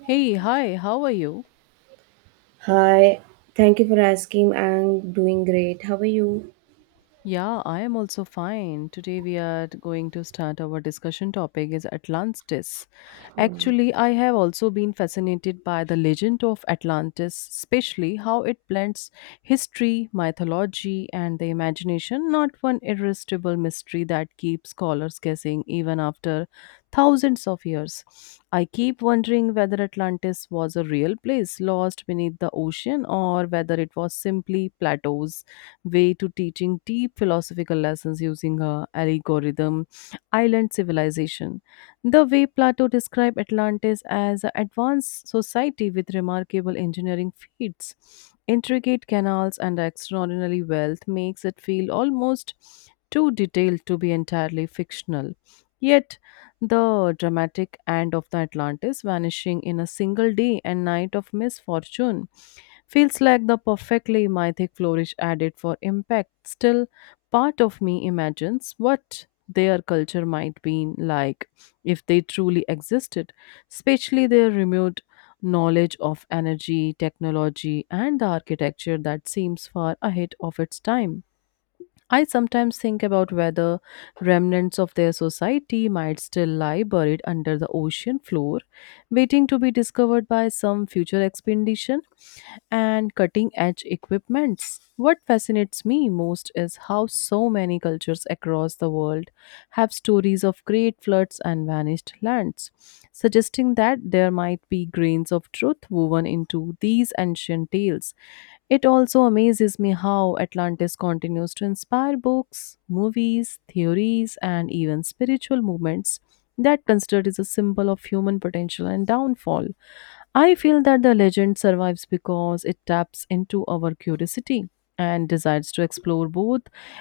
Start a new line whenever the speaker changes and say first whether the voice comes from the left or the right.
left: Hey, hi, how are you?
right: Hi, thank you for asking. I'm doing great. How are you?
left: Yeah, I am also fine. Today we are going to start our discussion topic is Atlantis.
right: Yeah,
left: Actually, I have also been fascinated by the legend of Atlantis, especially how it blends history, mythology, and the imagination, not one irresistible mystery that keeps scholars guessing even after thousands of years. I keep wondering whether Atlantis was a real place lost beneath the ocean or whether it was simply plateaus way to teaching deep philosophical lessons using her algorithm island civilization. The way Plato described Atlantis as an advanced society with remarkable engineering feats, intricate canals, and extraordinary wealth makes it feel almost too detailed to be entirely fictional. Yet, the dramatic end of the Atlantis vanishing in a single day and night of misfortune feels like the perfectly mythic flourish added for impact. Still, part of me imagines what their culture might be like if they truly existed, especially their remote knowledge of energy, technology, and the architecture that seems far ahead of its time. I sometimes think about whether remnants of their society might still lie buried under the ocean floor, waiting to be discovered by some future expedition and cutting edge equipments. What fascinates me most is how so many cultures across the world have stories of great floods and vanished lands, suggesting that there might be grains of truth woven into these ancient tales. It also amazes me how Atlantis continues to inspire books, movies, theories, and even spiritual movements that considered is a symbol of human potential and downfall. I feel that the legend survives because it taps into our curiosity and desires to explore both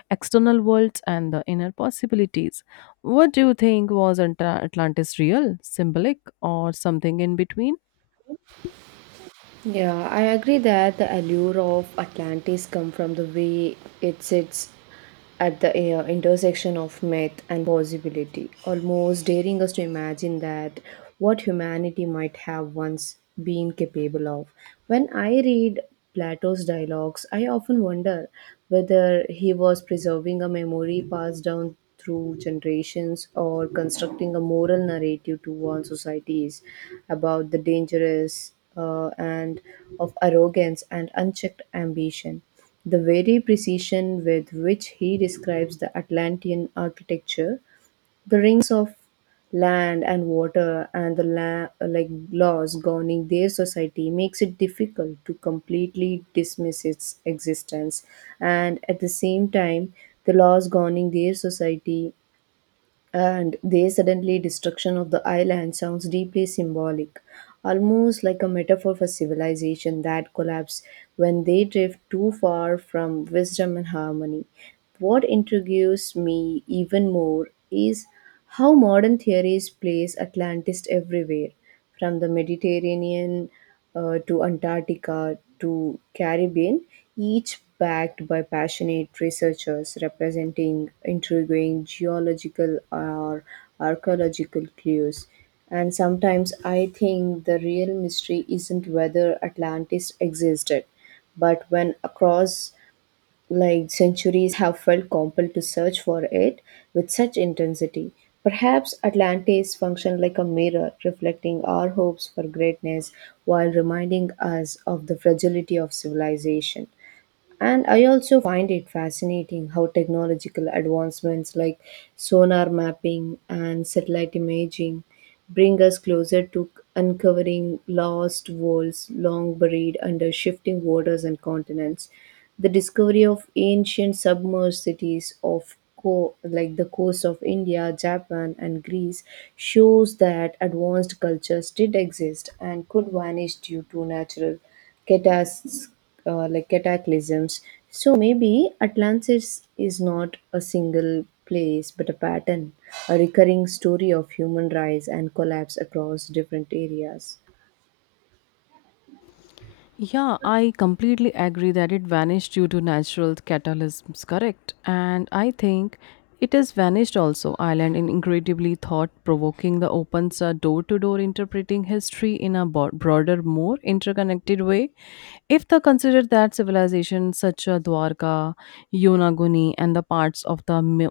left: external worlds and the inner possibilities. What do you think? Was Atlantis real, symbolic, or something in between?
right: Yeah, I agree that the allure of Atlantis come from the way it sits at the intersection of myth and possibility, almost daring us to imagine that what humanity might have once been capable of. When I read Plato's dialogues, I often wonder whether he was preserving a memory passed down through generations or constructing a moral narrative to warn societies about the dangerous and of arrogance and unchecked ambition. The very precision with which he describes the Atlantean architecture, the rings of land and water, and the like laws governing their society makes it difficult to completely dismiss its existence. And at the same time, the laws governing their society and their suddenly destruction of the island sounds deeply symbolic, almost like a metaphor for civilization that collapse when they drift too far from wisdom and harmony. What intrigues me even more is how modern theories place Atlantis everywhere, from the Mediterranean to Antarctica to Caribbean, each backed by passionate researchers representing intriguing geological or archaeological clues. And sometimes I think the real mystery isn't whether Atlantis existed, but when across like centuries have felt compelled to search for it with such intensity. Perhaps Atlantis functioned like a mirror, reflecting our hopes for greatness while reminding us of the fragility of civilization. And I also find it fascinating how technological advancements like sonar mapping and satellite imaging bring us closer to uncovering lost worlds long buried under shifting waters and continents. The discovery of ancient submerged cities of like the coast of India, Japan, and Greece shows that advanced cultures did exist and could vanish due to natural catas- like cataclysms. So maybe Atlantis is not a single place but a pattern, a recurring story of human rise and collapse across different areas.
left: Yeah, I completely agree that it vanished due to natural catalysms, correct? And I think it has vanished also. Ireland in incredibly thought provoking the opens a door to door interpreting history in a broader, more interconnected way. If they consider that civilization such as Dwarka, Yonaguni, and the parts of the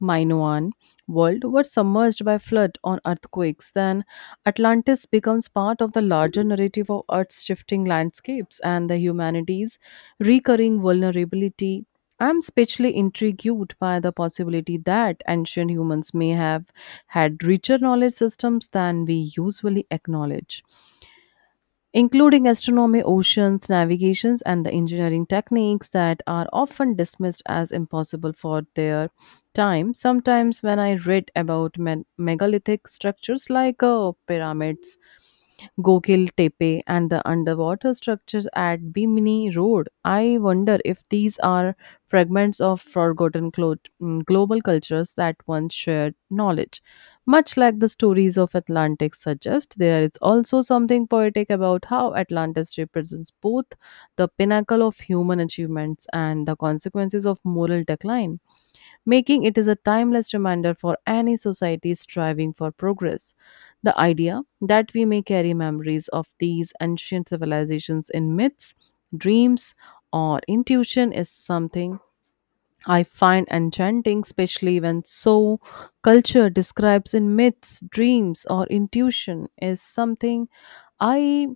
left: Minoan world were submerged by flood on earthquakes, then Atlantis becomes part of the larger narrative of Earth's shifting landscapes and the humanity's recurring vulnerability. I'm especially intrigued by the possibility that ancient humans may have had richer knowledge systems than we usually acknowledge, including astronomy, oceans, navigations, and the engineering techniques that are often dismissed as impossible for their time. Sometimes, when I read about megalithic structures like pyramids, Gokil Tepe, and the underwater structures at Bimini Road, I wonder if these are fragments of forgotten global cultures that once shared knowledge. Much like the stories of Atlantis suggest, there is also something poetic about how Atlantis represents both the pinnacle of human achievements and the consequences of moral decline, making it is a timeless reminder for any society striving for progress. The idea that we may carry memories of these ancient civilizations in myths, dreams, or intuition is something I find enchanting, especially when so culture describes in myths, dreams, or intuition is something I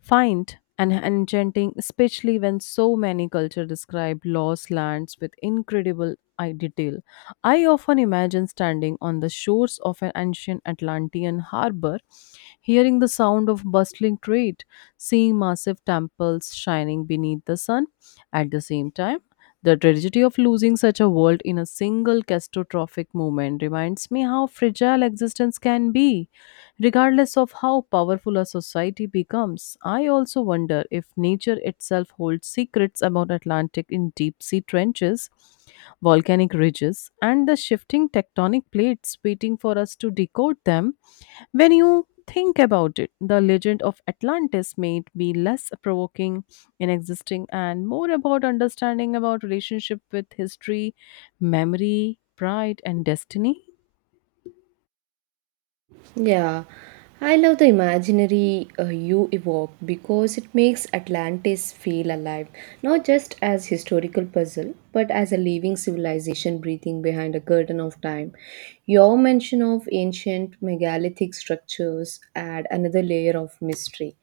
left: find and enchanting, especially when so many cultures describe lost lands with incredible eye detail. I often imagine standing on the shores of an ancient Atlantean harbor, hearing the sound of bustling trade, seeing massive temples shining beneath the sun. At the same time, the tragedy of losing such a world in a single catastrophic moment reminds me how fragile existence can be, regardless of how powerful a society becomes. I also wonder if nature itself holds secrets about Atlantic in deep sea trenches, volcanic ridges, and the shifting tectonic plates waiting for us to decode them. When you think about it, the legend of Atlantis may be less provoking in existing and more about understanding about relationship with history, memory, pride and destiny.
right: Yeah, I love the imaginary you evoke because it makes Atlantis feel alive, not just as historical puzzle, but as a living civilization breathing behind a curtain of time. Your mention of ancient megalithic structures add another layer of mystery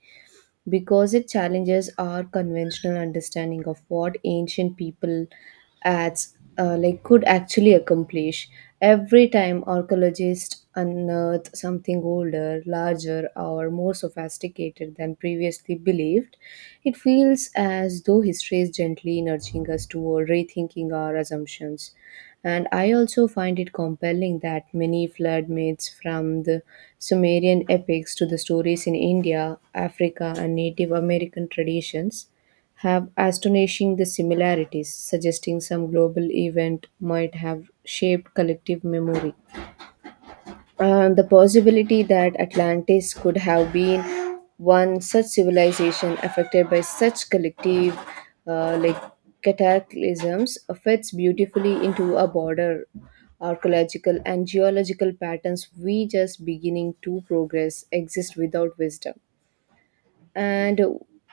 right: because it challenges our conventional understanding of what ancient people as like could actually accomplish every time archaeologists unearth something older larger or more sophisticated than previously believed it feels as though history is gently nudging us toward rethinking our assumptions and I also find it compelling that many flood myths from the Sumerian epics to the stories in India, Africa, and Native American traditions have astonishing the similarities, suggesting some global event might have shaped collective memory. The possibility that Atlantis could have been one such civilization affected by such collective like cataclysms fits beautifully into a broader archaeological and geological patterns we just beginning to progress exist without wisdom. And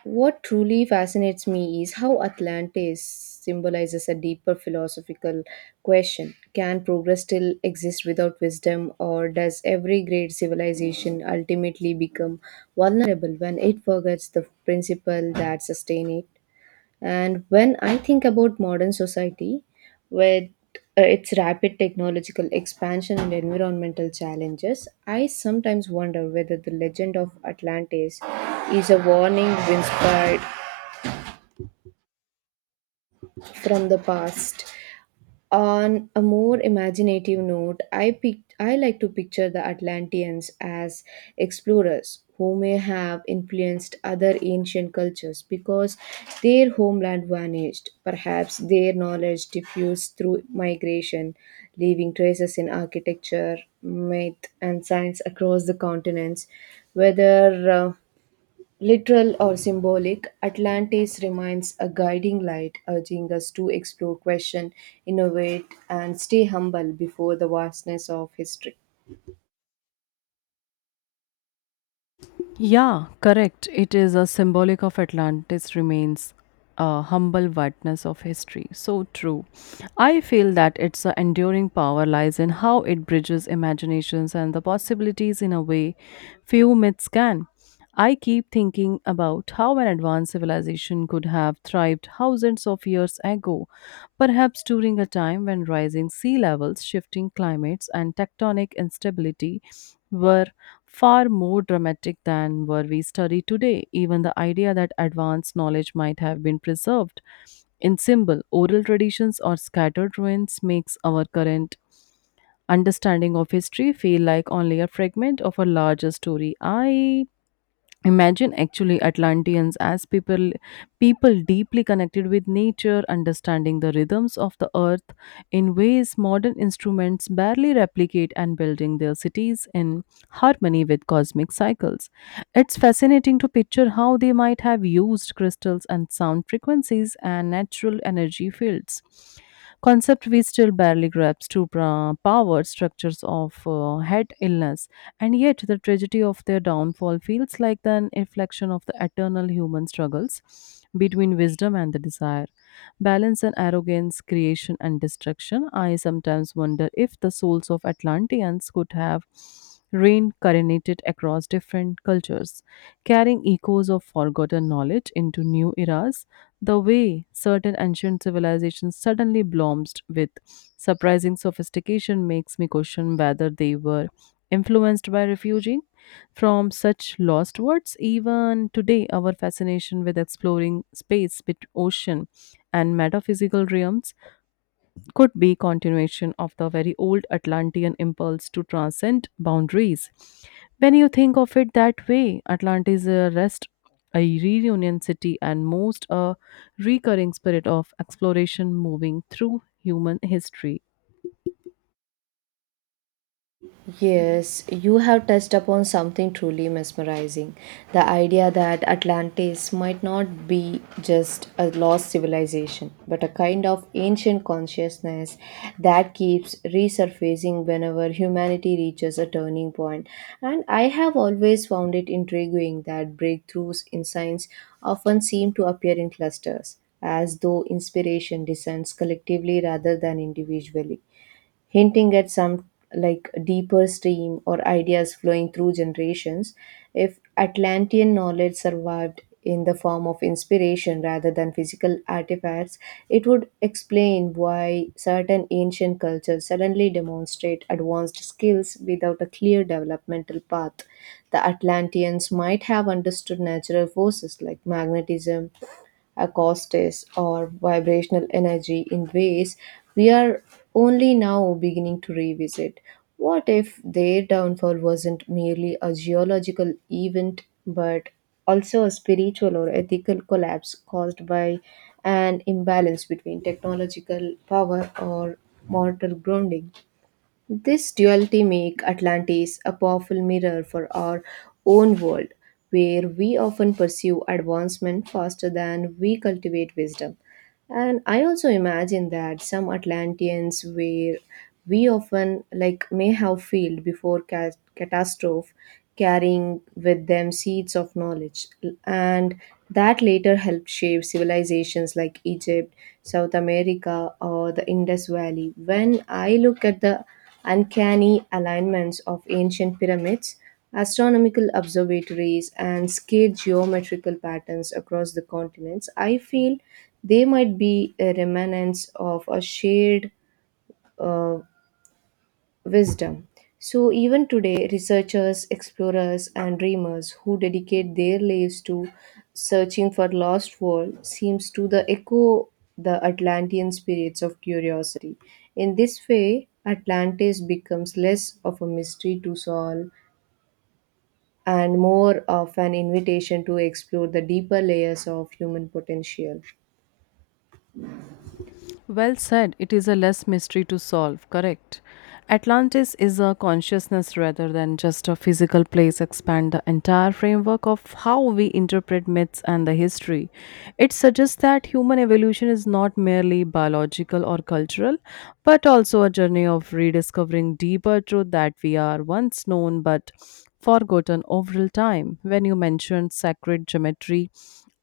right: what truly fascinates me is how Atlantis symbolizes a deeper philosophical question. Can progress still exist without wisdom, or does every great civilization ultimately become vulnerable when it forgets the principle that sustain it? And when I think about modern society, with its rapid technological expansion and environmental challenges, I sometimes wonder whether the legend of Atlantis is a warning inspired from the past. On a more imaginative note, I like to picture the Atlanteans as explorers who may have influenced other ancient cultures because their homeland vanished. Perhaps their knowledge diffused through migration, leaving traces in architecture, myth, and science across the continents. Whether literal or symbolic, Atlantis remains a guiding light, urging us to explore, question, innovate, and stay humble before the vastness of history.
left: Yeah, correct. It is a symbolic of Atlantis remains a humble witness of history. So true. I feel that its a enduring power lies in how it bridges imaginations and the possibilities in a way few myths can. I keep thinking about how an advanced civilization could have thrived thousands of years ago, perhaps during a time when rising sea levels, shifting climates, and tectonic instability were far more dramatic than were we study today. Even the idea that advanced knowledge might have been preserved in symbol, oral traditions, or scattered ruins makes our current understanding of history feel like only a fragment of a larger story. I imagine actually atlanteans as people deeply connected with nature, understanding the rhythms of the earth in ways modern instruments barely replicate, and building their cities in harmony with cosmic cycles. It's fascinating to picture how they might have used crystals and sound frequencies and natural energy fields, concept we still barely grasp, to power structures of head illness. And yet, the tragedy of their downfall feels like an reflection of the eternal human struggles between wisdom and the desire, balance and arrogance, creation and destruction. I sometimes wonder if the souls of Atlanteans could have reincarnated across different cultures, carrying echoes of forgotten knowledge into new eras. The way certain ancient civilizations suddenly bloomed with surprising sophistication makes me question whether they were influenced by refuging from such lost words. Even today, our fascination with exploring space, bit ocean, and metaphysical realms could be continuation of the very old Atlantean impulse to transcend boundaries. When you think of it that way, Atlantis is a rest, a reunion city, and most a recurring spirit of exploration moving through human history.
right: Yes, you have touched upon something truly mesmerizing. The idea that Atlantis might not be just a lost civilization, but a kind of ancient consciousness that keeps resurfacing whenever humanity reaches a turning point. And I have always found it intriguing that breakthroughs in science often seem to appear in clusters, as though inspiration descends collectively rather than individually, hinting at some like deeper stream or ideas flowing through generations. If Atlantean knowledge survived in the form of inspiration rather than physical artifacts, it would explain why certain ancient cultures suddenly demonstrate advanced skills without a clear developmental path. The Atlanteans might have understood natural forces like magnetism, acoustics, or vibrational energy in ways we are only now beginning to revisit. What if their downfall wasn't merely a geological event but also a spiritual or ethical collapse caused by an imbalance between technological power or mortal grounding? This duality makes Atlantis a powerful mirror for our own world, where we often pursue advancement faster than we cultivate wisdom. And I also imagine that some Atlanteans were we often like may have failed before catastrophe, carrying with them seeds of knowledge, and that later helped shape civilizations like Egypt, South America, or the Indus Valley. When I look at the uncanny alignments of ancient pyramids, astronomical observatories, and scale geometrical patterns across the continents, I feel they might be a remnants of a shared uh, wisdom. So, even today, researchers, explorers, and dreamers who dedicate their lives to searching for lost world seems to the echo the Atlantean spirits of curiosity. In this way, Atlantis becomes less of a mystery to solve and more of an invitation to explore the deeper layers of human potential.
left: Well said, it is a less mystery to solve, correct? Atlantis is a consciousness rather than just a physical place, expand the entire framework of how we interpret myths and the history. It suggests that human evolution is not merely biological or cultural, but also a journey of rediscovering deeper truth that we are once known but forgotten over time. When you mentioned sacred geometry,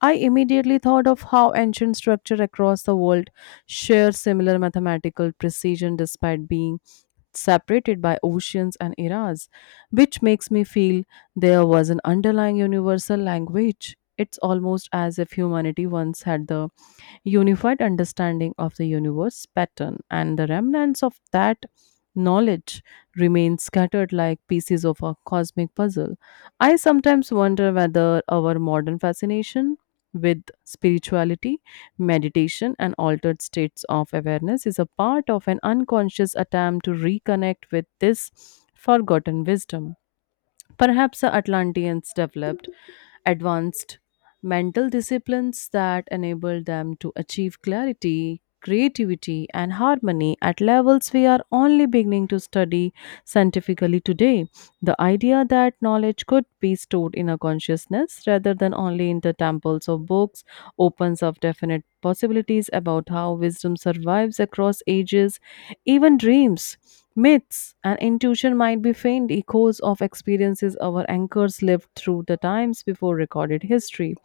left: I immediately thought of how ancient structure across the world share similar mathematical precision despite being separated by oceans and eras, which makes me feel there was an underlying universal language. It's almost as if humanity once had the unified understanding of the universe pattern, and the remnants of that knowledge remain scattered like pieces of a cosmic puzzle. I sometimes wonder whether our modern fascination with spirituality, meditation, and altered states of awareness is a part of an unconscious attempt to reconnect with this forgotten wisdom. Perhaps the Atlanteans developed advanced mental disciplines that enable them to achieve clarity, creativity, and harmony at levels we are only beginning to study scientifically today. The idea that knowledge could be stored in a consciousness rather than only in the temples of books opens up definite possibilities about how wisdom survives across ages. Even dreams, myths, and intuition might be faint echoes of experiences our anchors lived through the times before recorded history.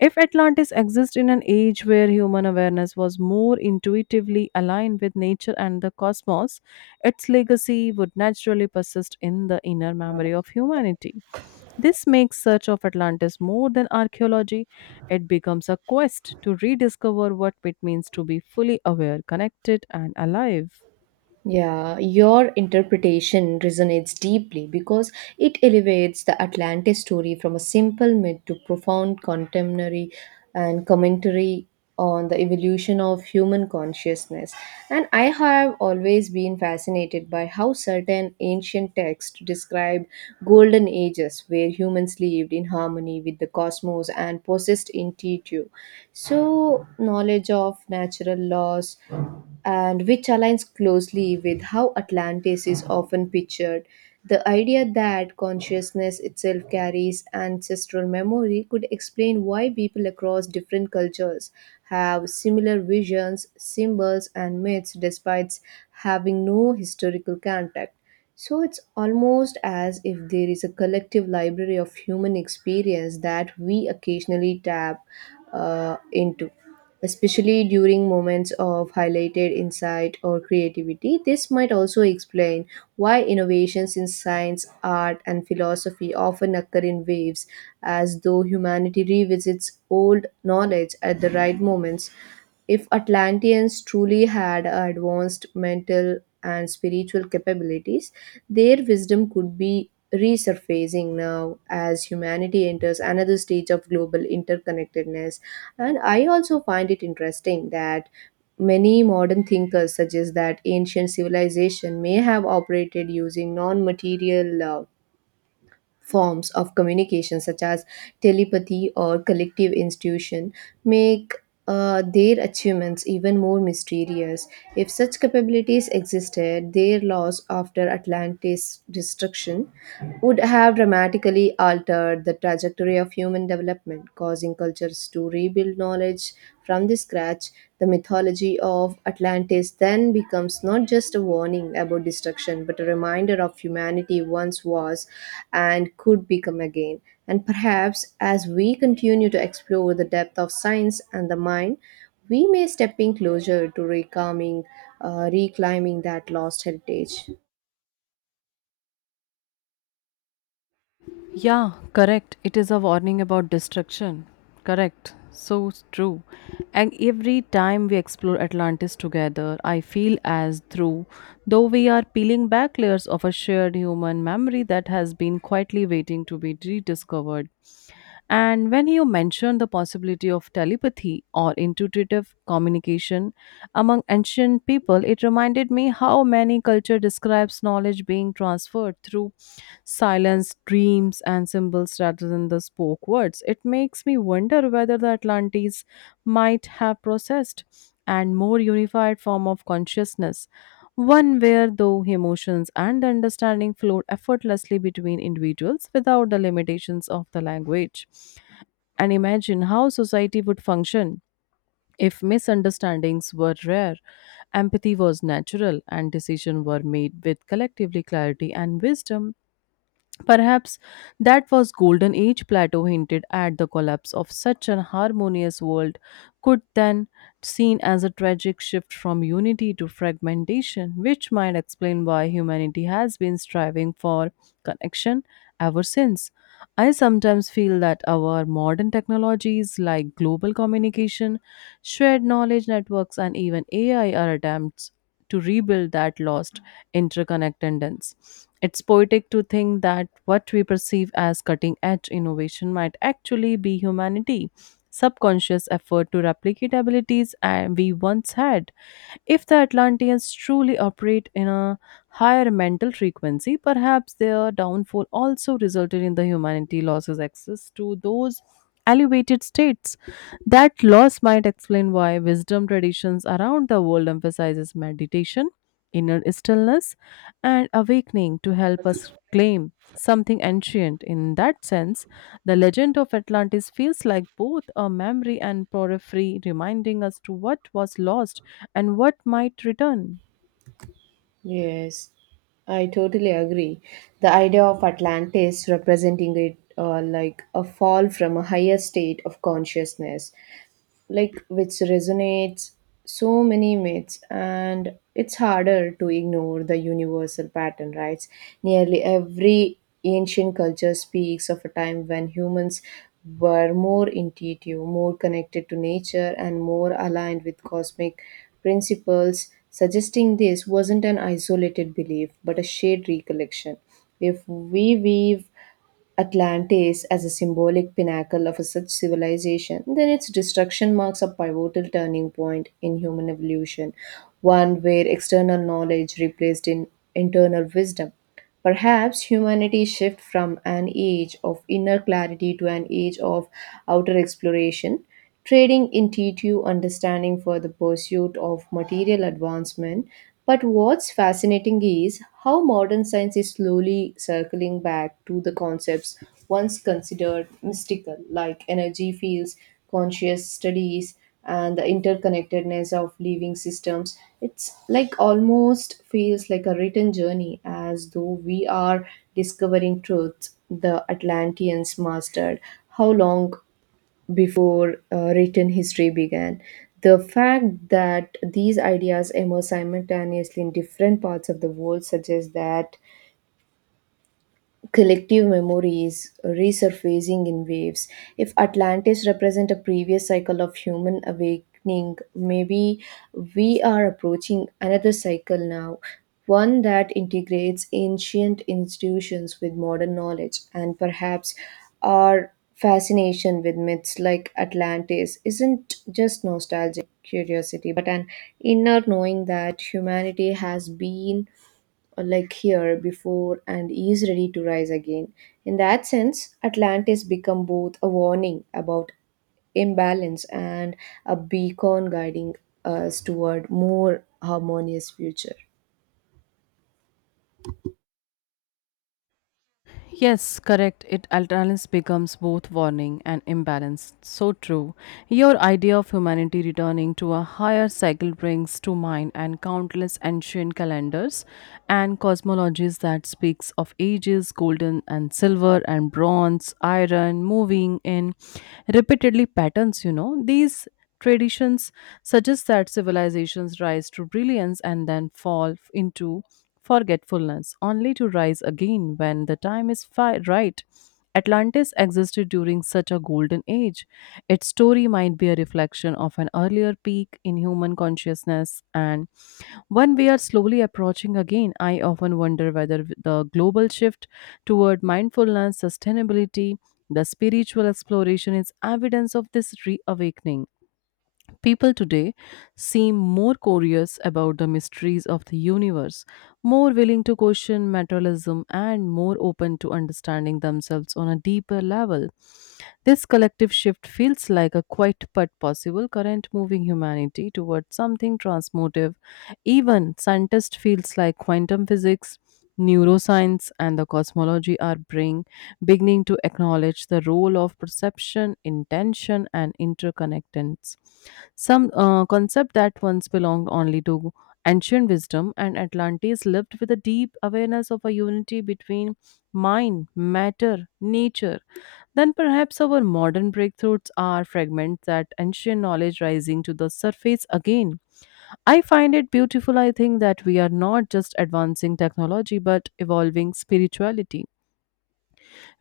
left: If Atlantis exists in an age where human awareness was more intuitively aligned with nature and the cosmos, its legacy would naturally persist in the inner memory of humanity. This makes search of Atlantis more than archaeology. It becomes a quest to rediscover what it means to be fully aware, connected, and alive.
right: Yeah, your interpretation resonates deeply because it elevates the Atlantis story from a simple myth to profound contemporary and commentary on the evolution of human consciousness. And I have always been fascinated by how certain ancient texts describe golden ages where humans lived in harmony with the cosmos and possessed intuition. So, knowledge of natural laws and which aligns closely with how Atlantis is often pictured. The idea that consciousness itself carries ancestral memory could explain why people across different cultures have similar visions, symbols, and myths despite having no historical contact. So it's almost as if there is a collective library of human experience that we occasionally tap into, especially during moments of highlighted insight or creativity. This might also explain why innovations in science, art, and philosophy often occur in waves, as though humanity revisits old knowledge at the right moments. If Atlanteans truly had advanced mental and spiritual capabilities, their wisdom could be resurfacing now as humanity enters another stage of global interconnectedness. And I also find it interesting that many modern thinkers suggest that ancient civilization may have operated using non material forms of communication, such as telepathy or collective institution, make their achievements even more mysterious. If such capabilities existed, their loss after Atlantis destruction would have dramatically altered the trajectory of human development, causing cultures to rebuild knowledge from the scratch. The mythology of Atlantis then becomes not just a warning about destruction, but a reminder of humanity once was and could become again. And perhaps as we continue to explore the depth of science and the mind, we may step in closer to reclaiming that lost heritage.
left: Yeah, correct. It is a warning about destruction. Correct. So true. And every time we explore Atlantis together, I feel as through though we are peeling back layers of a shared human memory that has been quietly waiting to be rediscovered. And when you mentioned the possibility of telepathy or intuitive communication among ancient people, it reminded me how many culture describes knowledge being transferred through silence, dreams, and symbols rather than the spoke words. It makes me wonder whether the Atlantes might have processed and more unified form of consciousness, one where though emotions and understanding flowed effortlessly between individuals without the limitations of the language. And imagine how society would function if misunderstandings were rare, empathy was natural, and decisions were made with collectively clarity and wisdom. Perhaps that was golden age Plato hinted at. The collapse of such an harmonious world could then seen as a tragic shift from unity to fragmentation, which might explain why humanity has been striving for connection ever since. I sometimes feel that our modern technologies like global communication, shared knowledge networks, and even ai are attempts to rebuild that lost interconnectedness. It's poetic to think that what we perceive as cutting edge innovation might actually be humanity subconscious effort to replicate abilities we once had. If the Atlanteans truly operate in a higher mental frequency, perhaps their downfall also resulted in the humanity losses access to those elevated states. That loss might explain why wisdom traditions around the world emphasizes meditation, inner stillness, and awakening to help us claim something ancient. In that sense, the legend of Atlantis feels like both a memory and porphyry, reminding us to what was lost and what might return.
right: Yes, I totally agree. The idea of Atlantis representing it like a fall from a higher state of consciousness like which resonates so many myths and it's harder to ignore the universal pattern, right? Nearly every ancient culture speaks of a time when humans were more intuitive, more connected to nature, and more aligned with cosmic principles, suggesting this wasn't an isolated belief but a shared recollection. If we weave Atlantis as a symbolic pinnacle of a such civilization, then its destruction marks a pivotal turning point in human evolution, one where external knowledge replaced in internal wisdom. Perhaps humanity shifts from an age of inner clarity to an age of outer exploration, trading intuitive understanding for the pursuit of material advancement. But what's fascinating is how modern science is slowly circling back to the concepts once considered mystical, like energy fields, conscious studies, and the interconnectedness of living systems. It's like almost feels like a written journey, as though we are discovering truths the Atlanteans mastered how long before written history began. The fact that these ideas emerge simultaneously in different parts of the world suggests that collective memories resurfacing in waves. If Atlantis represent a previous cycle of human awakening, maybe we are approaching another cycle now, one that integrates ancient institutions with modern knowledge. And perhaps our fascination with myths like Atlantis isn't just nostalgic curiosity but an inner knowing that humanity has been like here before and is ready to rise again. In that sense, Atlantis become both a warning about imbalance and a beacon guiding us toward more harmonious future.
left: Yes, correct. It alternance becomes both warning and imbalance. So true. Your idea of humanity returning to a higher cycle brings to mind and countless ancient calendars and cosmologies that speaks of ages, golden and silver and bronze, iron, moving in repeatedly patterns. These traditions suggest that civilizations rise to brilliance and then fall into forgetfulness, only to rise again when the time is right. Atlantis existed during such a golden age. Its story might be a reflection of an earlier peak in human consciousness, and one we are slowly approaching again. I often wonder whether the global shift toward mindfulness, sustainability, the spiritual exploration is evidence of this reawakening. People today seem more curious about the mysteries of the universe, more willing to question materialism, and more open to understanding themselves on a deeper level. This collective shift feels like a quiet but possible current moving humanity towards something transformative. Even scientists feels like quantum physics, neuroscience, and the cosmology beginning to acknowledge the role of perception, intention, and interconnectedness. Some concept that once belonged only to ancient wisdom and Atlantis lived with a deep awareness of a unity between mind, matter, nature. Then perhaps our modern breakthroughs are fragments that ancient knowledge rising to the surface again. I find it beautiful. I think that we are not just advancing technology but evolving spirituality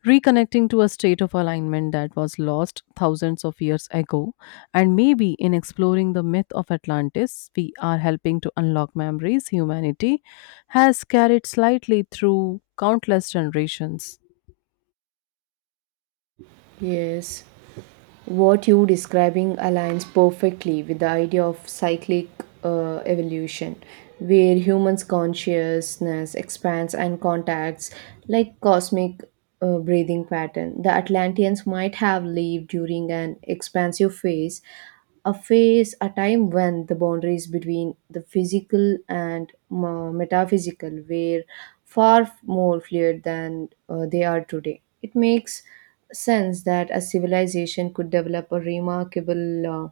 left: reconnecting to a state of alignment that was lost thousands of years ago. And maybe in exploring the myth of Atlantis, we are helping to unlock memories humanity has carried slightly through countless generations.
right: Yes. What you describing aligns perfectly with the idea of cyclic evolution where humans consciousness expands and contacts like cosmic breathing pattern. The Atlanteans might have lived during an expansive phase, a time when the boundaries between the physical and metaphysical were far more fluid than they are today. It makes sense that a civilization could develop a remarkable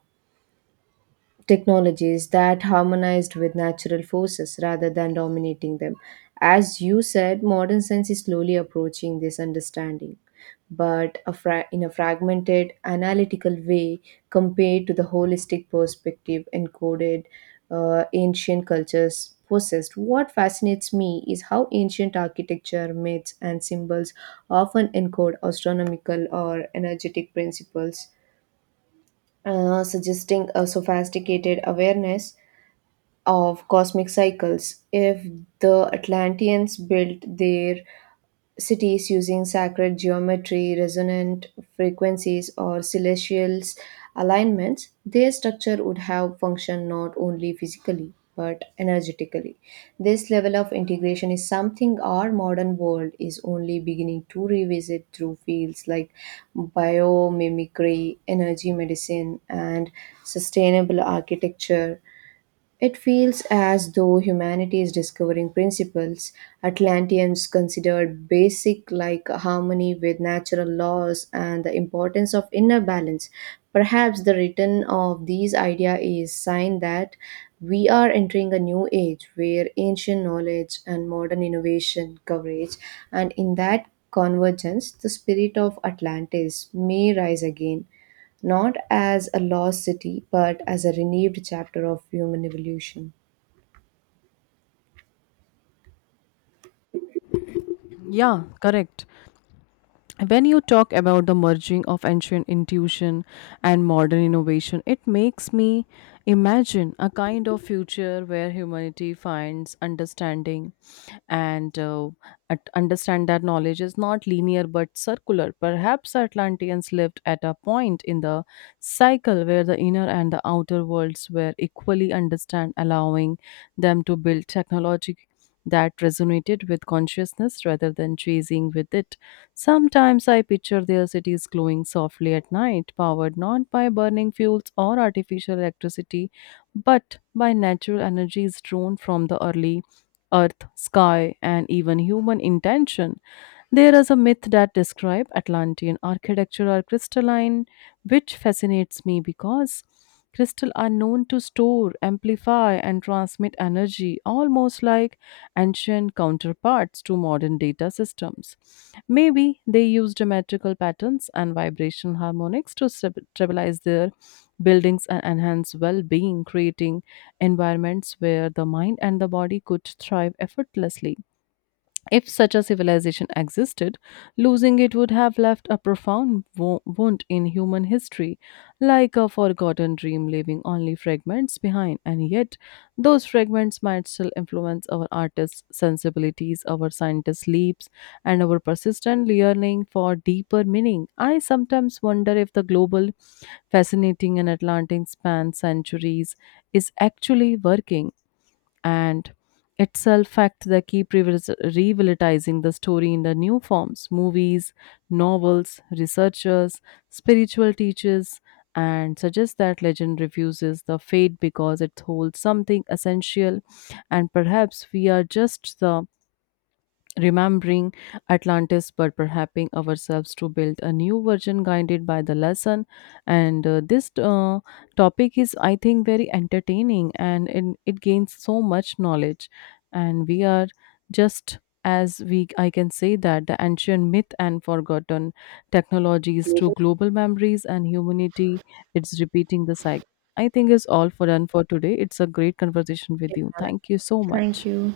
right: technologies that harmonized with natural forces rather than dominating them. As you said, modern science is slowly approaching this understanding, but in a fragmented, analytical way compared to the holistic perspective encoded ancient cultures possessed. What fascinates me is how ancient architecture, myths, and symbols often encode astronomical or energetic principles, suggesting a sophisticated awareness of cosmic cycles. If the Atlanteans built their cities using sacred geometry, resonant frequencies, or celestial alignments, their structure would have functioned not only physically but energetically. This level of integration is something our modern world is only beginning to revisit through fields like biomimicry, energy medicine, and sustainable architecture. It feels as though humanity is discovering principles Atlanteans considered basic, like harmony with natural laws and the importance of inner balance. Perhaps the return of these ideas is sign that we are entering a new age where ancient knowledge and modern innovation coverage, and in that convergence, the spirit of Atlantis may rise again, not as a lost city, but as a renewed chapter of human evolution.
left: Yeah, correct. When you talk about the merging of ancient intuition and modern innovation, it makes me imagine a kind of future where humanity finds understanding and understand that knowledge is not linear but circular. Perhaps Atlanteans lived at a point in the cycle where the inner and the outer worlds were equally understand, allowing them to build technology that resonated with consciousness rather than chasing with it. Sometimes I picture their cities glowing softly at night, powered not by burning fuels or artificial electricity, but by natural energies drawn from the early earth, sky, and even human intention. There is a myth that describes Atlantean architecture are crystalline, which fascinates me because crystals are known to store, amplify, and transmit energy almost like ancient counterparts to modern data systems. Maybe they use geometrical patterns and vibrational harmonics to stabilize their buildings and enhance well being, creating environments where the mind and the body could thrive effortlessly. If such a civilization existed, losing it would have left a profound wound in human history, like a forgotten dream leaving only fragments behind. And yet, those fragments might still influence our artists' sensibilities, our scientists' leaps, and our persistent yearning for deeper meaning. I sometimes wonder if the global fascinating and Atlantic span centuries is actually working and itself fact they keep revitalizing the story in the new forms, movies, novels, researchers, spiritual teachers, and suggest that legend refuses the fate because it holds something essential, and perhaps we are just the remembering Atlantis but perhaps ourselves to build a new version guided by the lesson. And this topic is, I think, very entertaining, and it gains so much knowledge. And we are just, as we I can say, that the ancient myth and forgotten technologies to global memories and humanity, it's repeating the cycle. I think is all for done for today. It's a great conversation with
right: Yeah.
left: you. Thank you so
right: Thank
left: much.
right: you.